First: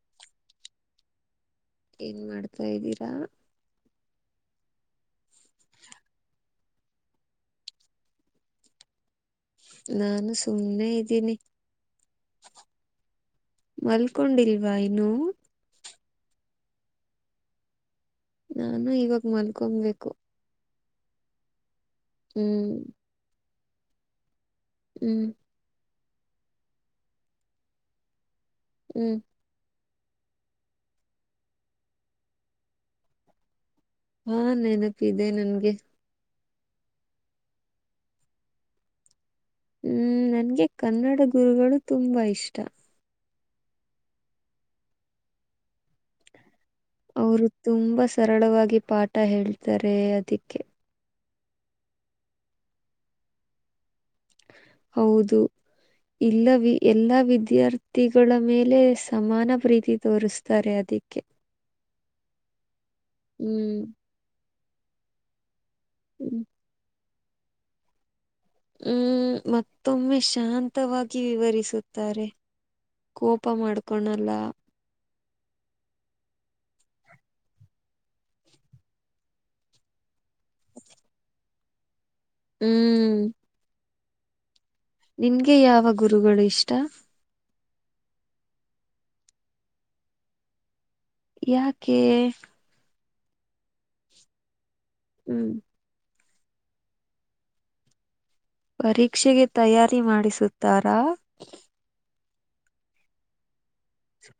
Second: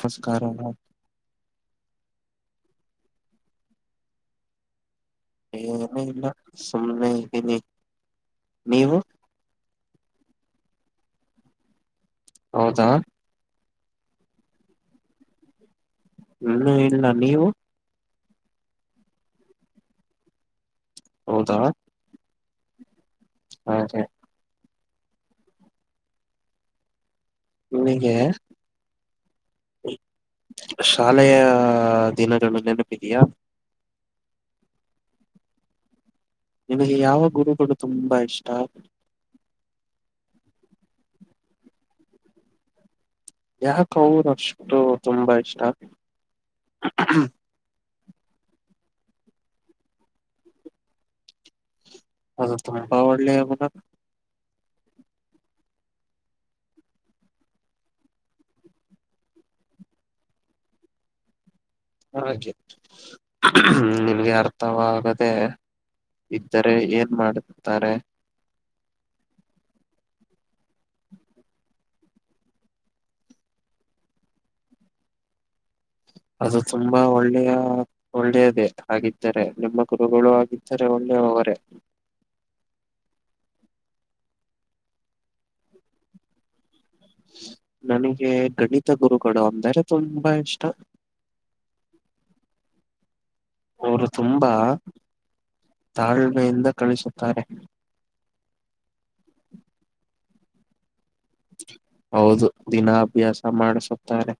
ನಸ್ಕಾರ ಏನ್ ಮಾಡ್ತಾ ಇದ್ದೀರಾ ಏನ ಇಲ್ಲ ಸುಮ್ಮ್ನೆ ಇದ್ದೀನಿ ನೀವು ನಾನು ಸುಮ್ಮನೆ ಇದ್ದೀನಿ ಹೌದಾ ಮಲ್ಕೊಂಡಿಲ್ವಾ ಇನು ಹ್ಮ ಇಲ್ಲ ನೀವು ನಾನು ಇವಾಗ ಮಲ್ಕೊಬೇಕು ಹೌದಾ ಹ್ಮ್ ಹಾ ಸ ಹ್ಮ್ ನಿಗೆ ಹ್ಮ್ ಶಾಲೆಯ ದಿನಗಳು ನೆನಪಿದೆಯಾ ಹಾ ನೆನಪಿ ಇದೆ ನನ್ಗೆ ನಿಮಗೆ ಯಾವ ಗುರುಗಳು ತುಂಬಾ ಇಷ್ಟ ಹ್ಮ್ ನನ್ಗೆ ಕನ್ನಡ ಗುರುಗಳು ತುಂಬಾ ಇಷ್ಟ ಯಾಕ ಅವರುಷ್ಟು ತುಂಬಾ ಇಷ್ಟ ಅವರು ತುಂಬಾ ಸರಳವಾಗಿ ಪಾಠ ಹೇಳ್ತಾರೆ ಅದಕ್ಕೆ. ಅದು ತುಂಬಾ ಒಳ್ಳೆಯದು. ಹೌದು. ಇಲ್ಲ ವಿ ಎಲ್ಲಾ ವಿದ್ಯಾರ್ಥಿಗಳ ಮೇಲೆ ಸಮಾನ ಪ್ರೀತಿ ತೋರಿಸ್ತಾರೆ. ಅದೇ ಅದಕ್ಕೆ. ಹಾಗೆ ಮ ಹ್ಮ್ ನಿಮ್ಗೆ ಅರ್ಥವಾಗದೆ. ಹ್ಮ್ ಇದ್ದರೆ ಏನ್ ಮಾಡುತ್ತಾರೆ. ಹ್ಮ್ ಮತ್ತೊಮ್ಮೆ ಶಾಂತವಾಗಿ ವಿವರಿಸುತ್ತಾರೆ. ಕೋಪ ಮಾಡ್ಕೊಣಲ್ಲ. ಅದು ತುಂಬಾ ಒಳ್ಳೆಯ ಒಳ್ಳೆಯದೇ ಹಾಗಿದ್ದರೆ ನಿಮ್ಮ ಗುರುಗಳು ಆಗಿದ್ದರೆ ಒಳ್ಳೆ ವರೆ, ಹ್ಮ್. ನಿನ್ಗೆ ಯಾವ ಗುರುಗಳು ಇಷ್ಟ. ನನಗೆ ಗಣಿತ ಗುರುಗಳು ಅಂದರೆ ತುಂಬಾ ಇಷ್ಟ. ಯಾಕೆ ಅವರು ತುಂಬಾ, ಹ್ಮ್. ತಾಳ್ಮೆ ಇಂದ್ ಕಳಿಸುತ್ತಾರೆ. ಪರೀಕ್ಷೆಗೆ ತಯಾರಿ ಮಾಡಿಸುತ್ತಾರಾ. ಹೌದು ದಿನ ಅಭ್ಯಾಸ ಮಾಡಿಸುತ್ತಾರೆ.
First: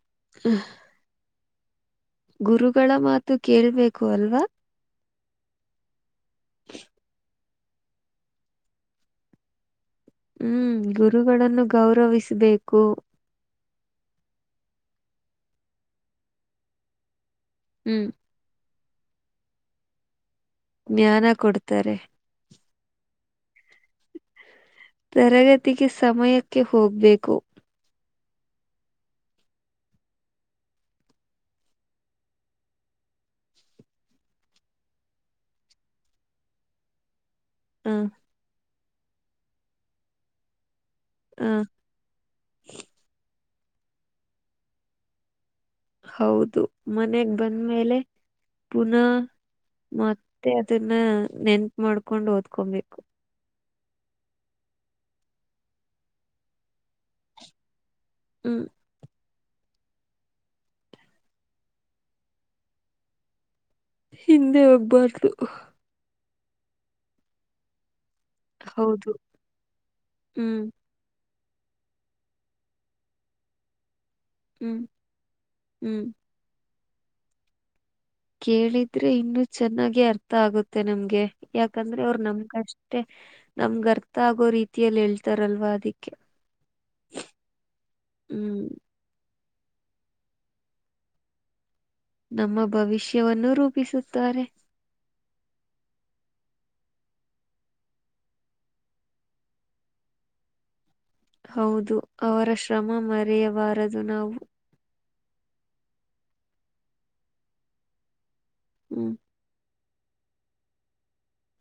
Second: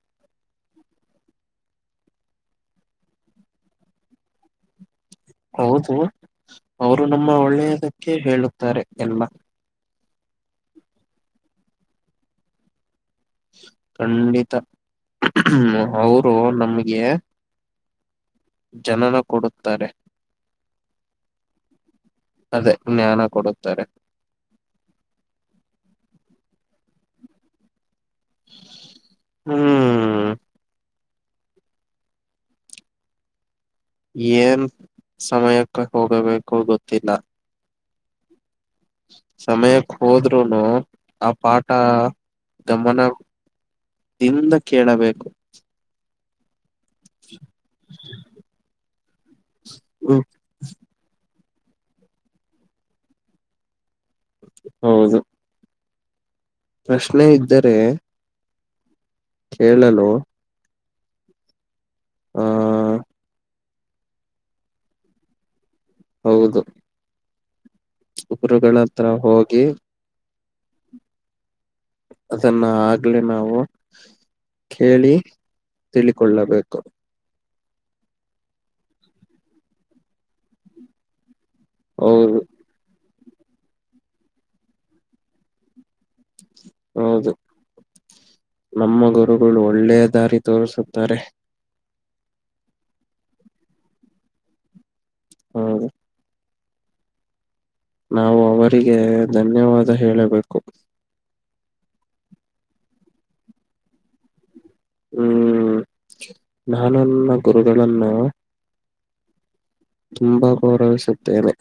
ಗುರುಗಳ ಮಾತು ಕೇಳ್ಬೇಕು ಅಲ್ವಾ, ಹೌದು ಅವರು ನಮ್ಮ ಒಳ್ಳೆಯದಕ್ಕೆ ಹೇಳುತ್ತಾರೆ. ಎಲ್ಲ, ಹ್ಮ್ ಗುರುಗಳನ್ನು ಗೌರವಿಸಬೇಕು. ಖಂಡಿತ್ ಅವರು ನಮ್ಗೆ, ಹ್ಮ್. ಜನನ ಕೊಡುತ್ತಾರೆ. ಜ್ಞಾನ ಕೊಡ್ತಾರೆ ಅದೇ ಜ್ಞಾನ ಕೊಡುತ್ತಾರೆ. ತರಗತಿಗೆ ಸಮಯಕ್ಕೆ ಹೋಗ್ಬೇಕು. ಹ್ಮ್. ಏನ್ ಸಮಯಕ್ಕೆ ಹೋಗಬೇಕು. ಗೊತ್ತಿಲ್ಲ, ಹ್ಮ. ಸಮಯಕ್ಕೆ ಹೋದ್ನು ಆ ಹ ಪಾಠ ಗಮನ, ನಿಂದ್ ಕೇಳಬೇಕು. ಹೌದು. ಮನೆಗ್ ಬಂದ್ಮೇಲೆ ಪುನಃ ಹ್ಮ್ ಮತ್ತೆ ಅದನ್ನ, ನೆನ್ಪು ಮಾಡ್ಕೊಂಡು ಓದ್ಕೊಬೇಕು. ಹೌದು. ಪ್ರಶ್ನೆ ಇದ್ದರೆ, ಹ್ಮ್, ಕೇಳಲು, ಹಾ, ಹಿಂದೆ ಹೋಗ್ಬಾರ್ದು. ಹೌದು ಗುರುಗಳ ಹತ್ರ ಹೌದು ಹೋಗಿ, ಹ್ಮ್. ಅದನ್ನ ಆಗ್ಲೇ ನಾವು ಹ್ಮ್ ಕೇಳಿ ಹ್ಮ್ ತಿಳಿಕೊಳ್ಳಬೇಕು. ಕೇಳಿದ್ರೆ ಇನ್ನು ಚೆನ್ನಾಗೆ ಅರ್ಥ ಆಗುತ್ತೆ ನಮ್ಗೆ. ಯಾಕಂದ್ರೆ ಅವ್ರ ಹೌದು ನಮ್ಕಷ್ಟ ಷ್ಟೆ ನಮ್ಗ ಅರ್ಥ ಆಗೋ ರೀತಿಯಲ್ಲಿ ಹೇಳ್ತಾರಲ್ವಾ ಅದಿಕ್ಕೆ. ಹೌದು ನಮ್ಮಗುರ ಒಳ್ಳೆ ದಾರಿ ತೋರಿಸುತ್ತಾರೆ.. ನಮ್ಮ ಭವಿಷ್ಯವನ್ನು ರೂಪಿಸುತ್ತಾರೆ. ಹಾ, ನಾವು ಅವರಿಗೆ ಧನ್ಯವಾದ ಹೇಳಬೇಕು ಹೌದು ಅವರ ಶ್ರಮ ಮರೆಯಬಾರದು ನಾವು ಹ್ಮ್ ನಾನನ್ನ ಗುರುಗಳಗಳನ್ನು ಹ್ಮ್ ತುಂಬಾ ಗೌರವಿಸುತ್ತೇನೆ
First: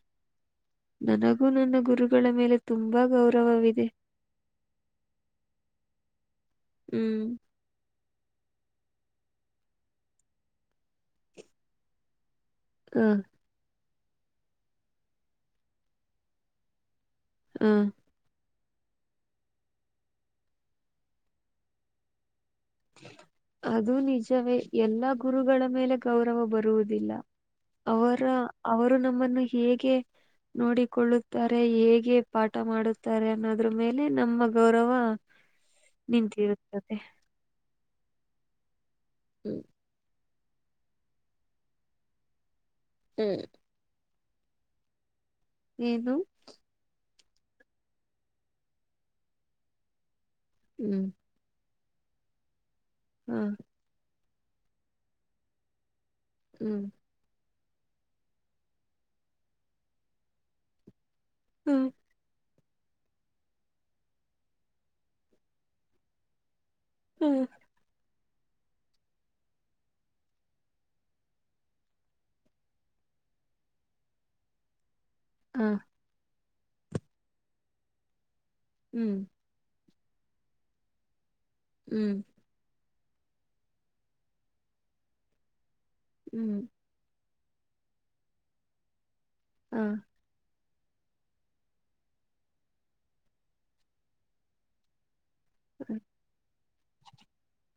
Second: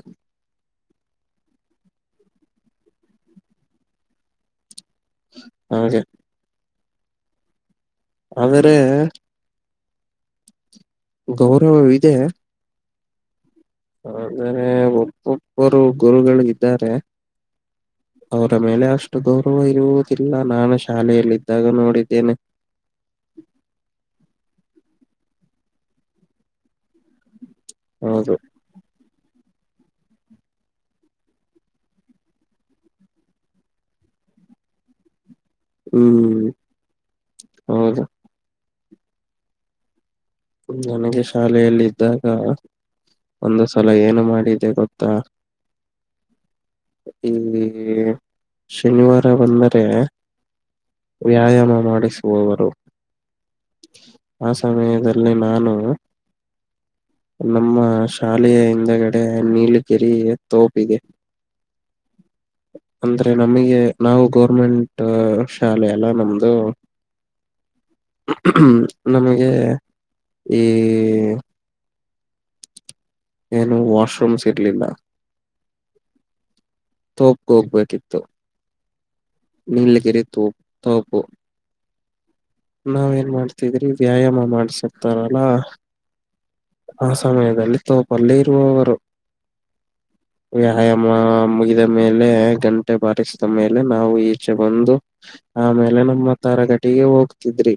ನನಗೂ ನನ್ನ ಗುರುಗಳ ಮೇಲೆ ತುಂಬಾ ಗೌರವವಿದೆ ಹ ಹ್ಮ್ ಆದೇ್ರ ಗೌರವ ಇಿದೆ ಹ ಆದ್ರೆ ಒಬ್ಬೊಬ್ಬರು ಗುರುಗಳು ಇದ್ದಾರೆ ಹ ಅವರ ಮೇಲೆ ಅಷ್ಟು ಗೌರವ ಇರುವುದಿಲ್ಲ ನಾನು ಶಾಲೆಯಲ್ಲಿದ್ದಾಗ ನೋಡಿದ್ದೇನೆ ಅದುೂ ನಿಜವೇ ಎಲ್ಲ ಗುರುಗಳ ಮೇಲೆ ಗೌರವ ಬರುವುದಿಲ್ಲ ಅವರ ಹೌದು ಅವರು ನಮ್ಮನ್ನು ಹೇಗೆ ನೋಡಿಕೊಳ್ಳುತ್ತಾರೆ ಹೇಗೆ ಪಾಠ ಮಾಡುತ್ತಾರೆ ಅನ್ನೋದ್ರ ಮೇಲೆ ನಮ್ಮ ಗೌರವ ಹ್ಮ್ ನಿಂತಿರುತ್ತದೆ ಹೌದು ಹ್ಮ್ ನನಗೆ ಶಾಲೆಯಲ್ಲಿ ಇದ್ದಾಗ ಹ್ಮ್ ಒಂದು ಸಲ ಏನು ಮಾಡಿದ್ದ ಗೊತ್ತಾ ಏದು ಈ ಶನಿವಾರ ಬಂದರೆ ಹ್ಮ್ ವ್ಯಾಯಾಮ ಮಾಡಿಸುವವರು ಹ್ಮ್ ಆ ಸಮಯದಲ್ಲಿ ನಾನು ಹ್ಮ್ ನಮ್ಮ ಶಾಲೆಯ ಹಿಂದಗಡೆ ನೀಲ ಗೆರಿ ತೋಪ್ ಇದೆ ಹ್ಮ್ ಅಂದ್ರೆ ನಮಗೆ ನಾವು ಗೌರ್ಮೆಂಟ ಶಾಲೆ ಅಲ್ಲ ನಮ್ದು ಹ್ಮ್ ಹ್ಮ ನಮಗೆ ಈ ಏನು ವಾಷ್ರೂಮ್ಸ್ ಇರ್ಲಿಲ್ಲ ಹಾ ತೋಪ ಹೋಗ್ಬೇಕಿತ್ತು ಹ್ಮ್ ನೀಲ್ ಗೆರೆ ತೋ ತೋಪು ಹ್ಮ್ ನಾವ್ ಏನ ಮಾಡ್ತಿದ್ರಿ ವ್ಯಾಯಾಮ ಮಾಡ್ಸಕ್ತಾರಲ್ಲ ಹ್ಮ್ ಆ ಸಮಯದಲ್ಲಿ ತೋಪಲ್ಲಿ ಇರುವವರು ಹಾ ವ್ಯಾಯಾಮ ಮುಗಿದ ಮೇಲೆ ಗಂಟೆ ಬಾರಿಸಿದ ಮೇಲೆ ನಾವು ಈಚೆ ಬಂದು ಆಮೇಲೆ ನಮ್ಮ ತರಗಟಿಗೆ ಹೋಗ್ತಿದ್ರಿ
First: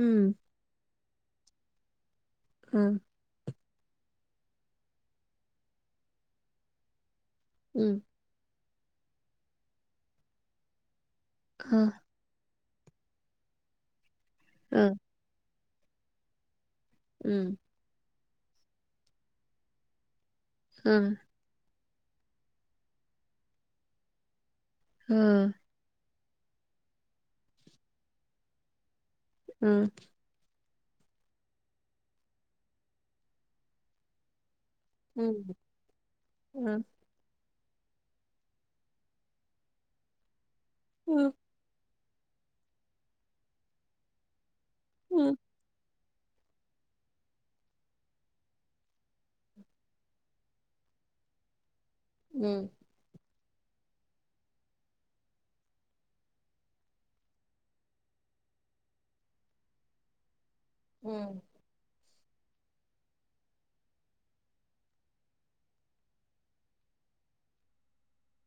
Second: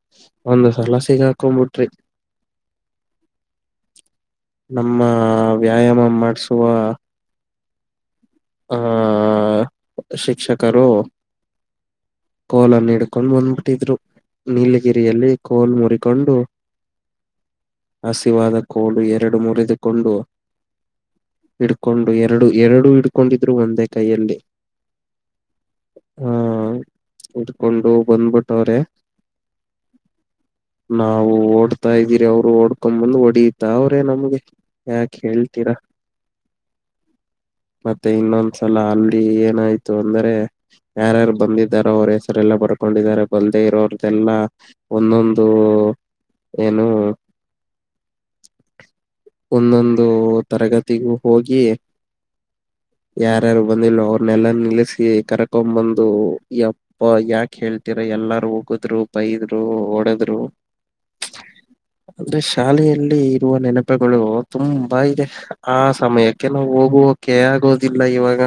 ಹ್ಮ್ ಒಂದು ಸಲ ಹಾಕೊಂಬಿಟ್ರಿ ಹಾ ನಮ್ಮ ವ್ಯಾಯಾಮ ಮಾಡಸುವ ಹ್ಮ್ ಆ ಶಿಕ್ಷಕರು ಹಾ ಕೋಲನ್ನು ಹಿಡ್ಕೊಂಡು ಬಂದ್ಬಿಟ್ಟಿದ್ರು ಹಾ ನೀಲಗಿರಿಯಲ್ಲಿ ಕೋಲ ಮುರಿಕೊಂಡು ಹ್ಮ್ ಹಸಿವಾದ ಕೋಲು ಎರಡು ಮುರಿದುಕೊಂಡು ಹ್ಮ ಹಿಡ್ಕೊಂಡು ಎರಡು ಎರಡು ಹಿಡ್ಕೊಂಡಿದ್ರು ಒಂದೇ ಕೈಯಲ್ಲಿ ಹ್ಮ ಹಾ ಇಟ್ಕೊಂಡು ಬಂದ್ಬಿಟ್ಟವ್ರೆ ಹ್ಮ ನಾವು ಓಡ್ತಾ ಇದ್ದೀರಿ ಅವರು ಓಡ್ಕೊಂಡ ಬಂದು ಹೊಡಿಯತ ಅವ್ರೇ ನಮ್ಗೆ ಯಾಕೆ ಹ್ಮ್ ಹೇಳ್ತೀರಾ ಹಾ ಮತ್ತೆ ಇನ್ನೊಂದ ಸಲ ಅಲ್ಲಿ ಏನಾಯ್ತು ಅಂದ್ರೆ ಯಾರ್ಯಾರು ಹ್ಮ್ ಬಂದಿದಾರ ಅವ್ರ ಹೆಸರೆ ಎಲ್ಲ ಬರ್ಕೊಂಡಿದ್ದಾರೆ ಬಲ್ಲದೆ ಇರೋ್ರದೆಲ್ಲಾ ಹ್ಮ್ ಒಂದೊಂದು ಏನು ಒಂದೊಂದು ತರಗತಿಗೂ ಹೋಗಿ ಹ್ಮ್ ಯಾರ್ಯಾರು ಬಂದಿಲ್ಲೋ ಅವ್ರನ್ನೆಲ್ಲ ನಿಲ್ಲಿಸಿಿ ಕರ್ಕೊಂಡ್ ಬಂದು ಯಪ್ಪ ಯಾಕ ಹೇಳ್ತೀರ ಎಲ್ಲಾರು ಹೋಗುದ್ರು ಬೈದ್ರು ಓಡದ್ರು ಹ್ಮ್ ಅಂದ್ರೆ ಶಾಲೆಯಲ್ಲಿ ಇರುವ ನೆನಪುಗಳು ತುಂಬಾ ಇದೆ ಆ ಸಮಯಕ್ಕೆ ನಾವು ಹೋಗುವ ಕೆ ಆಗೋದಿಲ್ಲ ಇವಾಗ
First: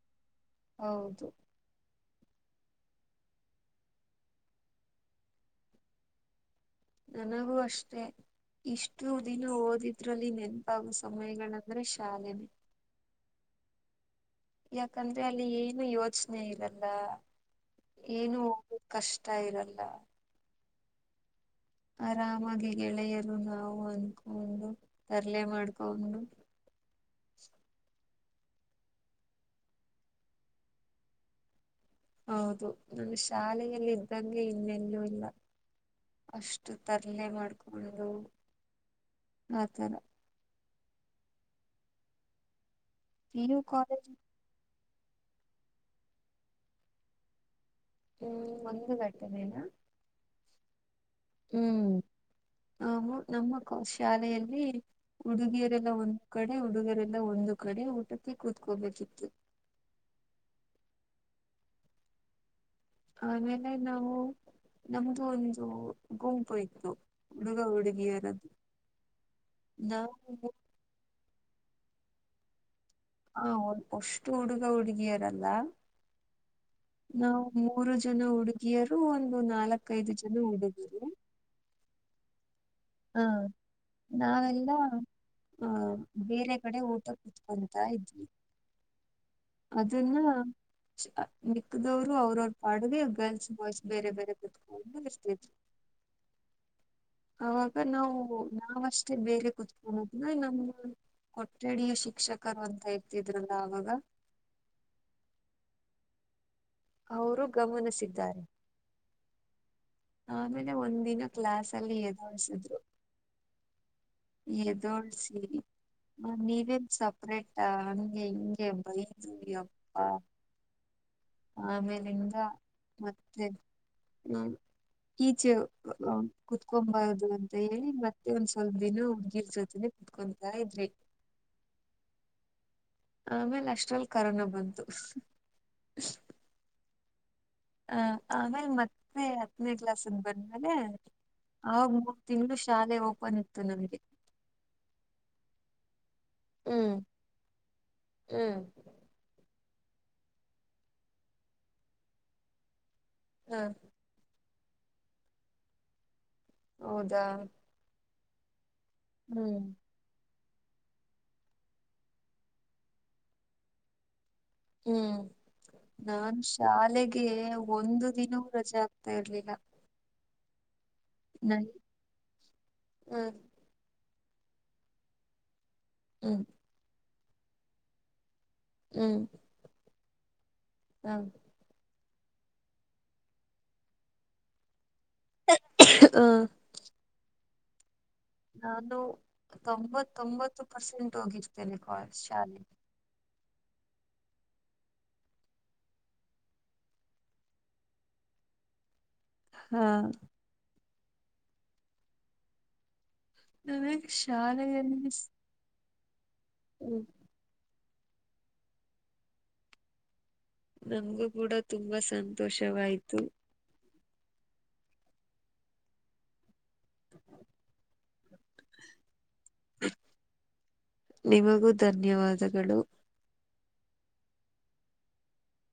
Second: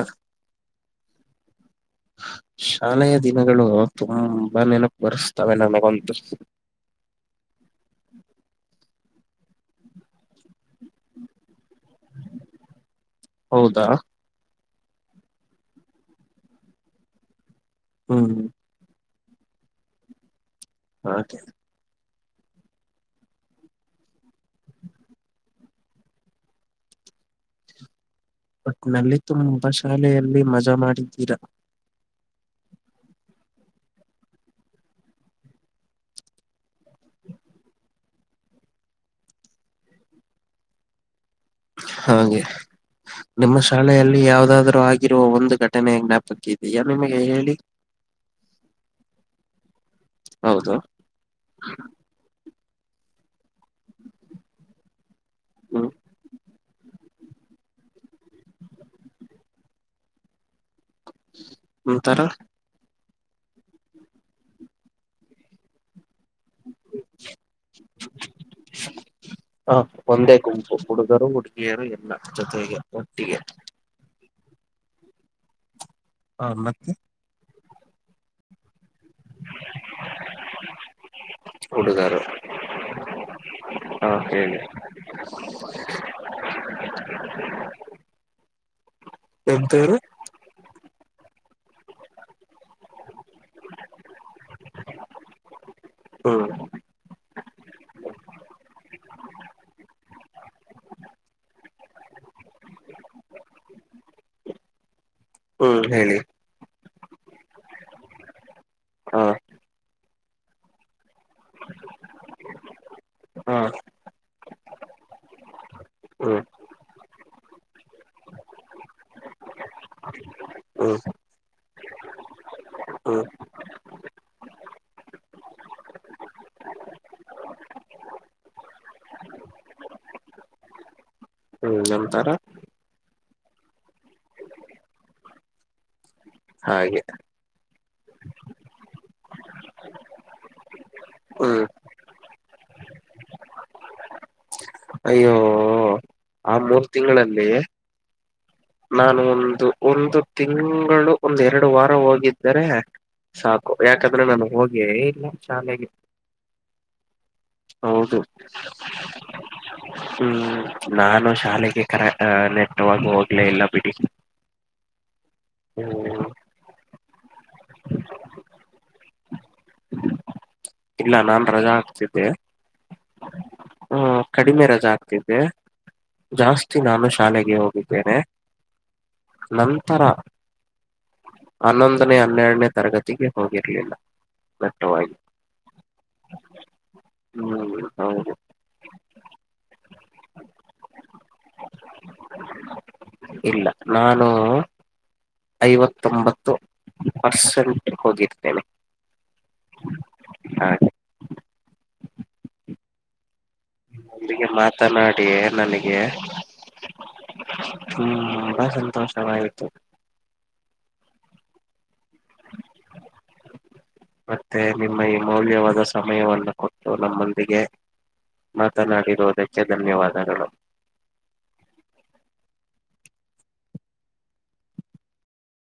ಹೌದು ಹ ಶಾಲೆಯ ದಿನಗಳು ತುಂಬಾ ನೆನಪು ಬರೆಸ್ತಾವೆ ನನಗಂತೂ ನನಗೂ ಅಷ್ಟೆ ಇಷ್ಟು ದಿನ ಓದಿದ್ರಲ್ಲಿ ನೆನ್ ಸಮಯಗಳಂದ್ರೆ ಶಾಲೆನೆ ಹೌದಾ ಯಾಕಂದ್ರೆ ಅಲ್ಲಿ ಏನು ಯೋಚನೆ ಇರಲ್ಲ ಏನು ಹ್ಮ್ ಹೋಗ ಕಷ್ಟ ಇಷ್ಟ ಇರಲ್ಲ ಆಕೆ ಆರಾಮಾಗಿ ಗೆಳೆಯರು ನಾವು ಅನ್ಕೊಂಡು ತರಲೆ ಮಾಡ್ಕೊಂಡು [inaudible] ಒಟ್ನಲ್ಲಿ ತುಂಬಾ ಶಾಲೆಯಲ್ಲಿ ಮಜಾ ಮಾಡಿದ್ದೀರಾ ಹೌದು ನನ್ನ ಶಾಲೆಯೆಯಲ್ಲಿ ಇದ್ದಂಗೆ ಇನ್ನೆಲ್ಲೂ ಇಲ್ಲ ಅಷ್ಟು ತರಲೆ ಮಾಡ್ಕೊಂಡು ಆತರ ಹಾಗೆ ಪಿ ನಿಮ್ಮ ಯು ಕಾಲೇಜ್ ಶಾಲೆಯಲ್ಲಿ ಯಾವ್ದಾದ್ರು ಆ ರುವ ಒಂದು ಘಟನೆೆಯ ಜ್ಞಾಪಕ ಇದೆಯಾ ನಿಮಗೆ ಹೇಳಿ ಹ್ಮ್ ಒಂದು ಗಟ್ಟನೇನಾ ಹೌದು ಹ್ಮ್ ನಾವು ನಮ್ಮ ಶಾಲೆಯಲ್ಲಿ ಹ್ಮ್ ಉಡುಗಿಯರೆಲ್ಲ ಒಂದ್ ಕಡೆ ಉಡುಗಿಯರೆ ಒಂದು ಕಡೆ ಊಟಕ್ಕೆ ಕೂತ್ಕೋಬೇಕಿತ್ತು ಒಂತರ ಆಮೇಲೆ ನಾವು ನಮ್ದು ಒಂದು ಗುಂಪು ಇತತ್ತು ಹುಡುಗ ಹುಡುಗಿಯರದು ಹ ಒಂದೇ ಗುಂಪು ಹುಡುಗರು ಹುಡುಗಿಯರು ಎಲ್ಲ ಜೊತೆಗೆ ಒಟ್ಟಿಗೆ. ಹಾ ಅಷ್ಟು ಹುಡುಗ ಹುಡುಗಿಯರಲ್ಲ ಹಾ ಮತ್ತೆ ನಾವು ಮೂರು ಜನ ಹುಡುಗಿಯರು ಒಂದು ನಾಲ್ಕೈದು ಜನ ಹುಡುಗರು ಹುಡುಗರು ಹಾ ಹ ಹೇಳಿ ನಾವೆಲ್ಲಾ ಹ ಬೇರೆ ಕಡೆ ಊಟಕ್ಕ ಹೋಗ್ತಾ ಇದ್ವಿ. ಎಂತವ್ರು ಅದನ್ನ ನಿಕ್ಕದವರು ಅವ್ರವರ - ಅಡುಗೆ ಗರ್ಲ್ಸ್ ಬಾಯ್ಸ್ ಬೇರೆ ಬೇರೆ ಕತ್ಕೊಂಡ ಇರ್ತಿದ್ರು. ಹ್ಮ್. ಅವಾಗ ನಾವು ನಾವಷ್ಟೇ ಬೇರೆ ಕುತ್ಕೊಂಡದ್ನ್ನ ನಮ್ಮ ಕೊಠಡಯ ಶಿಕ್ಷಕರು ಅಂತ ಇರ್ತಿದ್ರಲ್ಲ ಅವಾಗ - ಹ್ಮ್ ಹೇಳಿ. ಅವರು ಗಮನಿಸಿದ್ದಾರೆ. ಹಾ ಆಮೇಲೆ ಒಂದಿನ ಕ್ಲಾಸ್ ಅಲ್ಲಿ ಎದಸಿದ್ರು ಹಾ ತೋಳ್ಸಿ ಹ್ಮ್ ನೀವನ್ ಸಪ್ಪ [inaudible] ಹಂಗೆ ಹಿಂಗೆ ಬೈದ್ರುಯಪ್ಪಾ. ಹ್ಮ್ ಆಮೇಲಿಂದ ಹ್ಮ್ ಮತ್ತೆ ಈಚೆ ಕುತ್ಕೊಬಾರದು ಅಂತ ಹೇಳಿ ಮತ್ತೆ ಒಂದ್ ಸ್ವಲ್ಪ ದಿನ ನಿಲ್ಸದ್ವಿ. ಕುಂತಾ ಇದ್ರಿ. ಹ್ಮ್ ನಮ್ಮತರಾ - ಆಮೇಲೆ ಅಷ್ಟ್ರಲ್ಲಿ ಕರೋನಾ ಬಂತು. ಹಾಗೆ. ಹ ಆಮೇಲೆ ಮತ್ತೆ ಹತ್ತನೇ ಕ್ಲಾಸ್ಗ್ ಬಂದ್ಮೇಲೆ. ಹ್ಮ್ ಆವಾಗ ಮೂರ್ ತಿಂಗಳು ಶಾಲೆ ಓಪನ್ ಇತ್ತು ನಮ್ಗೆ. ಅಯ್ಯೋ ಆ ಮೂರ್ ಹ್ಮ್ ತಿಂಗಳಲ್ಲಿ. ಹ್ಮ್ ನಾನು ಒಂದು ಒಂದು ತಿಂಗಳು ಒಂದ ಎರಡು ವಾರ ಹೋಗಿದ್ದರೆ. ಹಾ ಸಾಕು ಯಾಕಂದ್ರೆ ನಾನು ಹೋಗೆಇಲ್ಲ ಶಾಲೆಗೆ. ಹೌದಾ ಹೌದು. ಹ್ಮ್ ಹ್ಮ್ ನಾನು ಶಾಲೆಗೆ ಕರೆ ನೆಟ್ಟವಾಗ ಹೋಗ್ಲೇ ಇಲ್ಲ ಬಿಡಿ. ಹ್ಮ್ ಹ್ಮ್ ನಾನ್ ಶಾಲೆಗೆ ಒಂದು ದಿನವೂ ರಜೆ ಆಗ್ತ ಹಾಕ್ತಾ ಇರ್ಲಿಲ್ಲ. ಇಲ್ಲ ನಾನ್ ನನ್ ರಜಾ ಹಾಕ್ತಿದ್ದೆ ಹ್ಮ್ ಹ ಕಡಿಮೆ ರಜಾ ಹಾಕ್ತಿದ್ದೆ. ಹ್ಮ್ ಜಾಸ್ತಿ ನಾನು ಶಾಲೆಗೆ ಹೋಗಿದ್ದೇನೆ ನಂತರ ಹಾ ಹತ್ತನೇ ಹನ್ನೆರಡನೇ ತರಗತಿಗೆ ಹೋಗಿರಲಿಲ್ಲ ದಟ್ಟವಾಗಿ [inaudible] ಹ. ಹ್ಮ್ ಹೌದ. ನಾನು ತೊಂಬತ್ತೊಂಬತ್ತು ಪರ್ಸೆಂಟ್ ಹೋಗಿರ್ತೇನೆ ಕ ಶಾಲೆಗೆ. ಇಲ್ಲ ನಾನು- ಐವತ್ತೊಂಬತ್ತು ಪರ್ಸೆಂಟ್ ಹೋಗಿರ್ತೇನೆ. ಹಾ ಹಾಗೆ ನನಗೆ ಇಲ್ಲಿಗೆ ಶಾಲೆಯಲ್ಲಿ ಮಾತನಾಡಿ ನನಗೆ ತುಂಬಾ ಸಂತೋಷವಾಯ್ತು. ನಮಗೂ ಕೂಡ ತುಂಬಾ ಸಂತೋಷವಾಯ್ತು. ಮತ್ತೆ ನಿಮ್ಮ ಈ ಮೌಲ್ಯವಾದ ಸಮಯವನ್ನು ಕೊಟ್ಟು ನಮ್ಮೊಂದಿಗೆ ಮಾತನಾಡಿರುವುದಕ್ಕೆ ಧನ್ಯವಾದಗಳು. ನಿಮಗೂ ಧನ್ಯವಾದಗಳು.